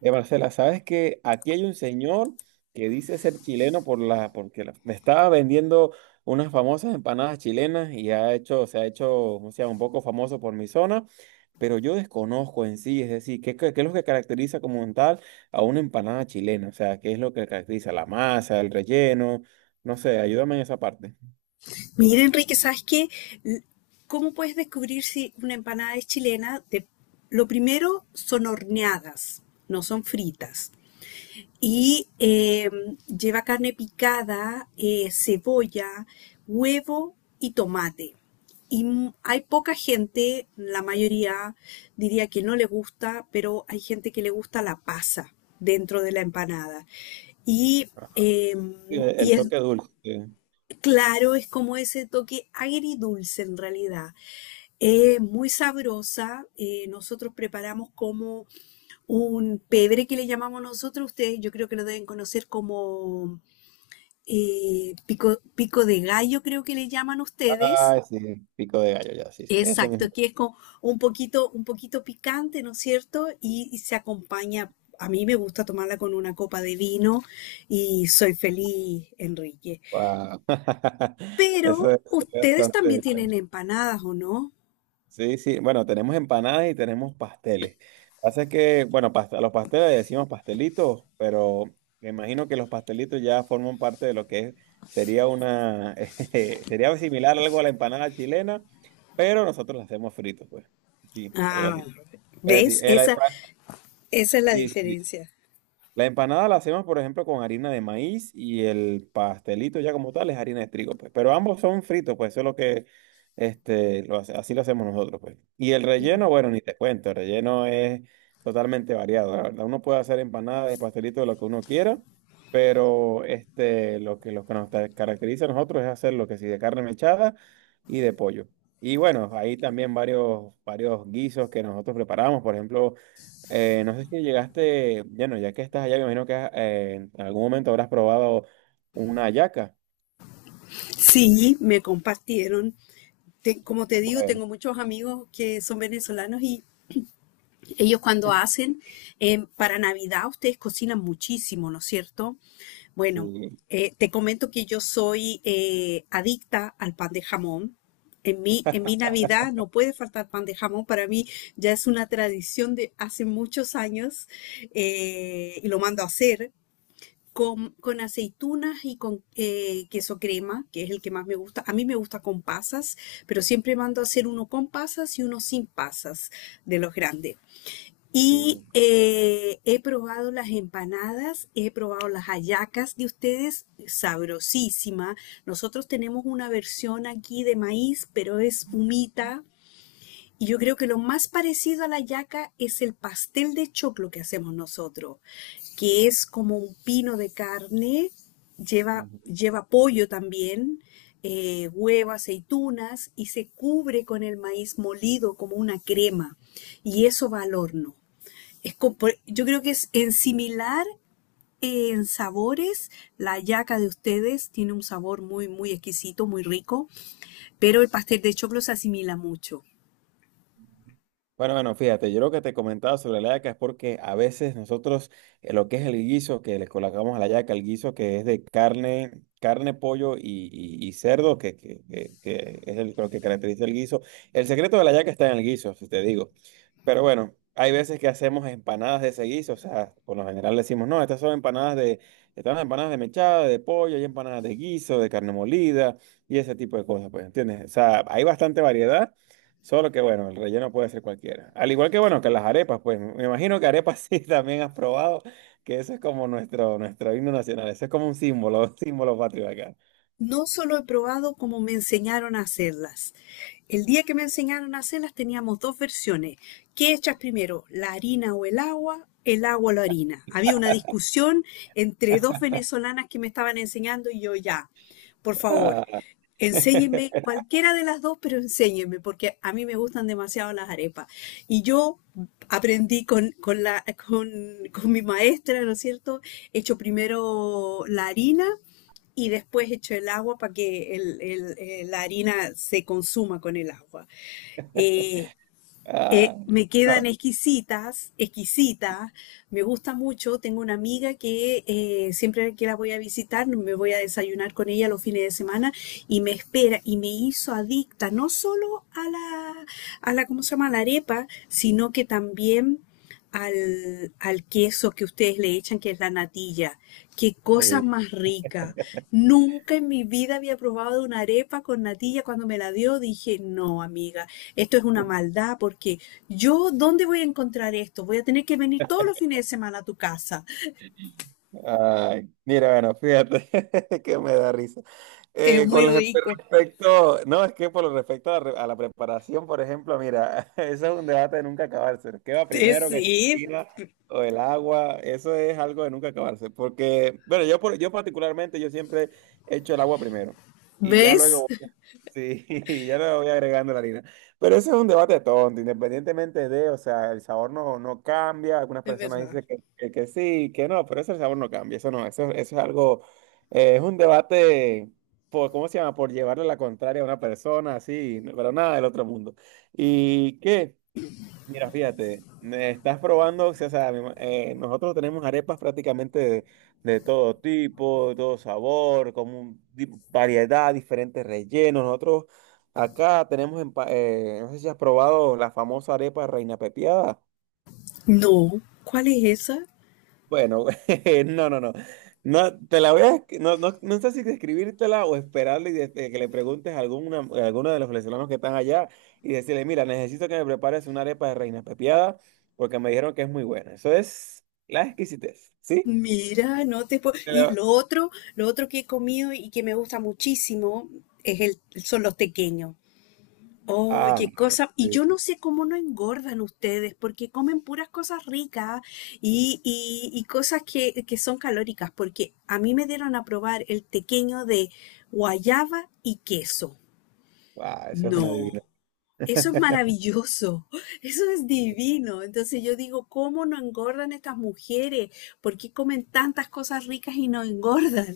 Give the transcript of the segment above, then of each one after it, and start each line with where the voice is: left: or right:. right: Marcela, sabes que aquí hay un señor que dice ser chileno por me estaba vendiendo unas famosas empanadas chilenas y se ha hecho, o sea, un poco famoso por mi zona, pero yo desconozco en sí, es decir, qué es lo que caracteriza como un tal a una empanada chilena? O sea, ¿qué es lo que caracteriza? La masa, el relleno, no sé, ayúdame en esa parte.
left: Mira, Enrique, ¿sabes qué? L- ¿Cómo puedes descubrir si una empanada es chilena? Lo primero son horneadas, no son fritas. Y eh, lleva carne picada, cebolla, huevo y tomate. Y hay poca gente, la mayoría diría que no le gusta, pero hay gente que le gusta la pasa dentro de la empanada. Y,
right: Ajá.
left: eh,
right: El,
left: y
right: el
left: es
right: toque dulce.
left: Claro, es como ese toque agridulce en realidad.
right: Sí.
left: Es muy sabrosa. Nosotros preparamos como un pebre que le llamamos nosotros. Ustedes yo creo que lo deben conocer como pico, pico de gallo, creo que le llaman ustedes.
right: Ay, sí, pico de gallo, ya, sí, sí, ese mismo.
left: Exacto, que es como un poquito picante, ¿no es cierto? Y se acompaña. A mí me gusta tomarla con una copa de vino y soy feliz, Enrique.
right: Wow. Eso
left: Pero
right: es
left: ustedes también
right: bastante.
left: tienen empanadas, ¿o no?
right: Sí, sí, bueno, tenemos empanadas y tenemos pasteles. Pasa que, bueno, a los pasteles le decimos pastelitos, pero me imagino que los pastelitos ya forman parte de sería una, sería similar algo a la empanada chilena, pero nosotros la hacemos fritos, pues. Sí, algo
left: Ah,
right: así. Es
left: ¿ves?
right: decir, el,
left: Esa es la
right: sí, sí,
left: diferencia.
right: la empanada la hacemos, por ejemplo, con harina de maíz y el pastelito ya como tal es harina de trigo, pues. Pero ambos son fritos, pues eso es lo que, este, lo hace- así lo hacemos nosotros, pues. Y el
left: Mm.
right: relleno, bueno, ni te cuento, el relleno es totalmente variado, la verdad. Uno puede hacer empanadas de pastelito de lo que uno quiera, pero este, lo que caracteriza a nosotros es hacer lo que sí de carne mechada y de pollo. Y bueno, hay también varios guisos que nosotros preparamos, por ejemplo. No sé si llegaste, bueno, ya que estás allá, me imagino que en algún momento habrás probado una hallaca.
left: Sí, me compartieron. Como te digo,
right: Bueno,
left: tengo muchos amigos que son venezolanos. Y ellos cuando hacen, para Navidad ustedes cocinan muchísimo, ¿no es cierto? Bueno,
right: sí,
left: te comento que yo soy adicta al pan de jamón. En mi Navidad no puede faltar pan de jamón. Para mí ya es una tradición de hace muchos años, y lo mando a hacer con aceitunas y con queso crema, que es el que más me gusta. A mí me gusta con pasas, pero siempre mando a hacer uno con pasas y uno sin pasas de los grandes. Y
right: sí.
left: he probado las empanadas, he probado las hallacas de ustedes, sabrosísima. Nosotros tenemos una versión aquí de maíz, pero es humita. Y yo creo que lo más parecido a la hallaca es el pastel de choclo que hacemos nosotros, que es como un pino de carne, lleva,
right: Ujú.
left: lleva pollo también, huevo, aceitunas y se cubre con el maíz molido como una crema. Y eso va al horno. Yo creo que es en similar en sabores. La yaca de ustedes tiene un sabor muy, muy exquisito, muy rico, pero el pastel de choclo se asimila mucho.
right: Bueno, bueno, fíjate, yo lo que te comentaba sobre la hallaca es porque a veces nosotros lo que es el guiso que le colocamos a la hallaca, el guiso que es de carne, pollo y cerdo, que es lo que caracteriza el guiso. El secreto de la hallaca está en el guiso, si te digo. Pero bueno, hay veces que hacemos empanadas de ese guiso, o sea, por lo general decimos, no, estas son empanadas de, están las empanadas de mechada, de pollo, hay empanadas de guiso, de carne molida y ese tipo de cosas, pues, ¿entiendes? O sea, hay bastante variedad, solo que bueno, el relleno puede ser cualquiera. Al igual que bueno, que las arepas, pues, me imagino que arepas sí también has probado, que eso es como nuestro, nuestro himno nacional, eso es como un símbolo, un símbolo patrio acá.
left: No solo he probado como me enseñaron a hacerlas. El día que me enseñaron a hacerlas teníamos dos versiones. ¿Qué echas primero, la harina o el agua? El agua o la harina. Había una discusión entre dos venezolanas que me estaban enseñando y yo ya, por favor,
right: Ah,
left: enséñenme cualquiera de las dos, pero enséñenme porque a mí me gustan demasiado las arepas. Y yo aprendí con mi maestra, ¿no es cierto? He hecho primero la harina y después echo el agua para que la harina se consuma con el agua. Eh,
right: ah,
left: me
right: no,
left: quedan exquisitas, exquisitas, me gusta mucho. Tengo una amiga que siempre que la voy a visitar, no, me voy a desayunar con ella los fines de semana y me espera y me hizo adicta no solo a ¿cómo se llama? A la arepa, sino que también al, al queso que ustedes le echan, que es la natilla. Qué cosa
right: sí.
left: más rica. Nunca en mi vida había probado una arepa con natilla. Cuando me la dio, dije, no, amiga, esto es una maldad porque yo, ¿dónde voy a encontrar esto? Voy a tener que venir todos los fines de semana a tu casa.
right: Ay, mira, bueno, fíjate que me da risa.
left: Es
right: Eh,
left: muy
right: con el-
left: rico.
right: respecto, no, es que por lo respecto a, a la preparación, por ejemplo, mira, eso es un debate de nunca acabarse. ¿Qué va
left: Es
right: primero, que si
left: decir,
right: la harina o el agua? Eso es algo de nunca acabarse, porque, bueno, yo particularmente, yo siempre he hecho el agua primero y ya
left: ¿ves?
right: luego, voy- sí, y ya luego voy agregando la harina. Pero eso es un debate tonto, independientemente de, o sea, el sabor no, no cambia. Algunas
left: Es
right: personas
left: verdad.
right: dicen que sí, que no, pero eso el sabor no cambia, eso no, eso es algo, es un debate por, ¿cómo se llama? Por llevarle la contraria a una persona, así, no- pero nada del otro mundo. ¿Y qué? Mira, fíjate, me estás probando, o sea, nosotros tenemos arepas prácticamente de todo tipo, de todo sabor, como un variedad, diferentes rellenos. Nosotros acá tenemos, no sé si has probado la famosa arepa reina pepiada.
left: No, ¿cuál es esa?
right: Bueno, no, no, no. No, te la voy a, esc- no, no, no sé si describírtela o esperarle y de que le preguntes a alguna, a alguno de los venezolanos que están allá y decirle, mira, necesito que me prepares una arepa de reina pepiada porque me dijeron que es muy buena. Eso es la exquisitez, ¿sí?
left: Mira, no te puedo.
right: Te
left: Y
right: la-
left: lo otro que he comido y que me gusta muchísimo es el, son los tequeños.
right: Ah, no,
left: Oye, cosa, y
right: sí.
left: yo no sé cómo no engordan ustedes, porque comen puras cosas ricas y, y cosas que son calóricas, porque a mí me dieron a probar el tequeño de guayaba y queso.
right: Ah, eso es una divina.
left: No, eso es maravilloso, eso es divino. Entonces yo digo, ¿cómo no engordan estas mujeres? ¿Por qué comen tantas cosas ricas y no engordan?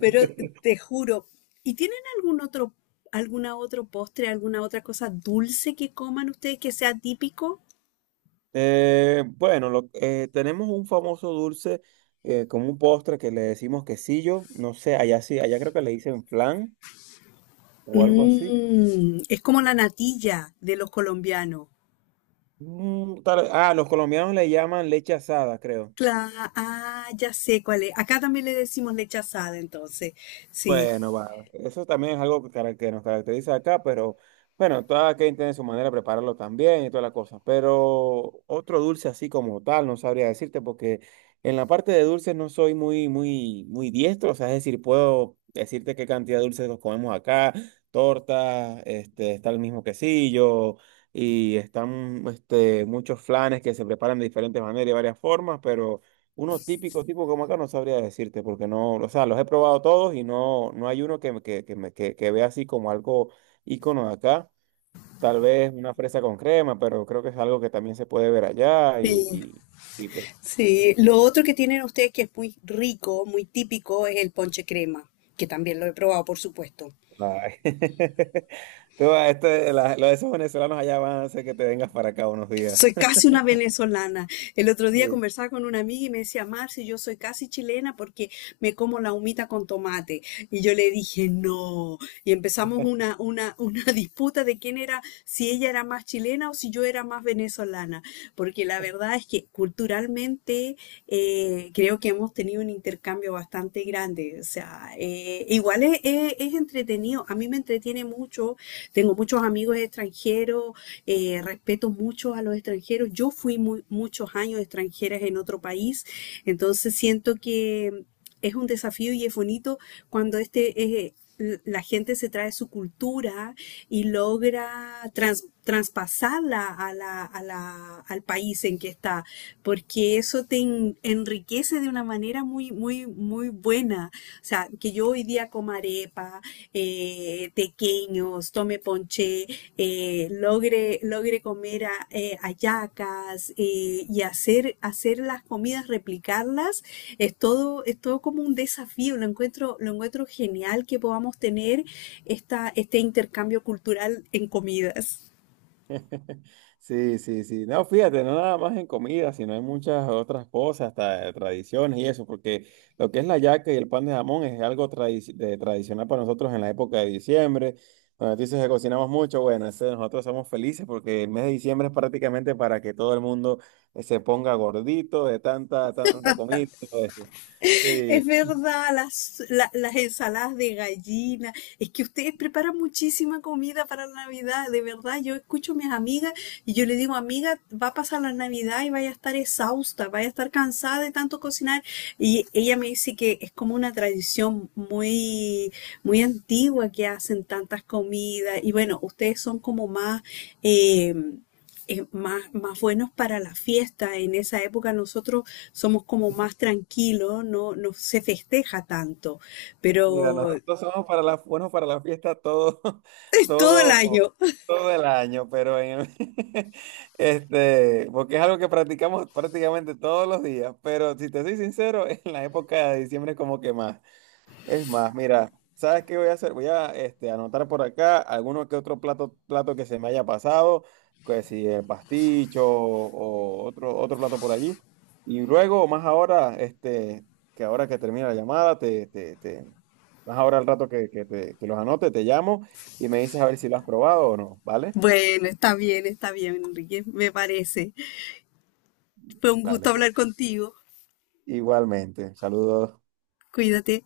left: Pero te juro, ¿y tienen algún otro, alguna otro postre, alguna otra cosa dulce que coman ustedes que sea típico?
right: Bueno, tenemos un famoso dulce como un postre que le decimos quesillo. No sé, allá sí, allá creo que le dicen flan o algo así.
left: Mm, es como la natilla de los colombianos.
right: Los colombianos le llaman leche asada, creo.
left: Cla- ah, ya sé cuál es. Acá también le decimos leche asada, entonces. Sí,
right: Bueno, va. Eso también es algo que nos caracteriza acá, pero bueno, cada quien tiene su manera de prepararlo también y toda la cosa. Pero otro dulce así como tal, no sabría decirte, porque en la parte de dulces no soy muy diestro. O sea, es decir, puedo decirte qué cantidad de dulces nos comemos acá, torta, este, está el mismo quesillo. Y están este, muchos flanes que se preparan de diferentes maneras y varias formas, pero uno típico, tipo como acá, no sabría decirte, porque no, o sea, los he probado todos y no, no hay uno que, que vea así como algo ícono de acá. Tal vez una fresa con crema, pero creo que es algo que también se puede ver allá
left: sí,
right: y pues.
left: sí. Lo otro que tienen ustedes que es muy rico, muy típico, es el ponche crema, que también lo he probado, por supuesto.
right: Ay. Tú, esto, los de esos venezolanos allá van a hacer que te vengas para acá unos días.
left: Soy casi una venezolana. El otro día conversaba con una amiga y me decía, Marci, yo soy casi chilena porque me como la humita con tomate. Y yo le dije, no. Y empezamos una disputa de quién era, si ella era más chilena o si yo era más venezolana. Porque la verdad es que culturalmente creo que hemos tenido un intercambio bastante grande. O sea, es entretenido. A mí me entretiene mucho, tengo muchos amigos extranjeros, respeto mucho a los extranjeros. Yo fui muchos años extranjeras en otro país, entonces siento que es un desafío y es bonito cuando la gente se trae su cultura y logra traspasarla a al país en que está, porque eso te enriquece de una manera muy, muy, muy buena. O sea, que yo hoy día coma arepa, tequeños, tome ponche, logre comer hallacas, y hacer las comidas, replicarlas, es todo como un desafío. Lo encuentro genial que podamos tener esta, este intercambio cultural en comidas.
right: Sí, sí, sí. No, fíjate, no nada más en comida, sino en muchas otras cosas, hasta tradiciones y eso, porque lo que es la yaca y el pan de jamón es algo tradicional para nosotros en la época de diciembre. Cuando tú dices que cocinamos mucho, bueno, nosotros somos felices porque el mes de diciembre es prácticamente para que todo el mundo se ponga gordito de tanta, tanta comida. Y todo eso.
left: Es
right: Sí,
left: verdad, las ensaladas de gallina. Es que ustedes preparan muchísima comida para la Navidad. De verdad, yo escucho a mis amigas y yo le digo, amiga, va a pasar la Navidad y vaya a estar exhausta, vaya a estar cansada de tanto cocinar. Y ella me dice que es como una tradición muy, muy antigua que hacen tantas comidas. Y bueno, ustedes son como más... eh, más, más buenos para la fiesta. En esa época nosotros somos como más tranquilos, no, no se festeja tanto,
right: mira,
left: pero es
right: nosotros somos para la, buenos para la fiesta todo,
left: todo el
right: todo,
left: año.
right: todo el año, pero este, porque es algo que practicamos prácticamente todos los días, pero si te soy sincero, en la época de diciembre como que más. Es más, mira, ¿sabes qué voy a hacer? Voy a este, anotar por acá alguno que otro plato que se me haya pasado, que si el pasticho o, otro plato por allí. Y luego, más ahora, este, que ahora que termina la llamada, más ahora al rato que los anote, te llamo y me dices a ver si lo has probado o no, ¿vale?
left: Bueno, está bien, Enrique, me parece. Fue un gusto
right: Dale, pues.
left: hablar contigo.
right: Igualmente, saludos.
left: Cuídate.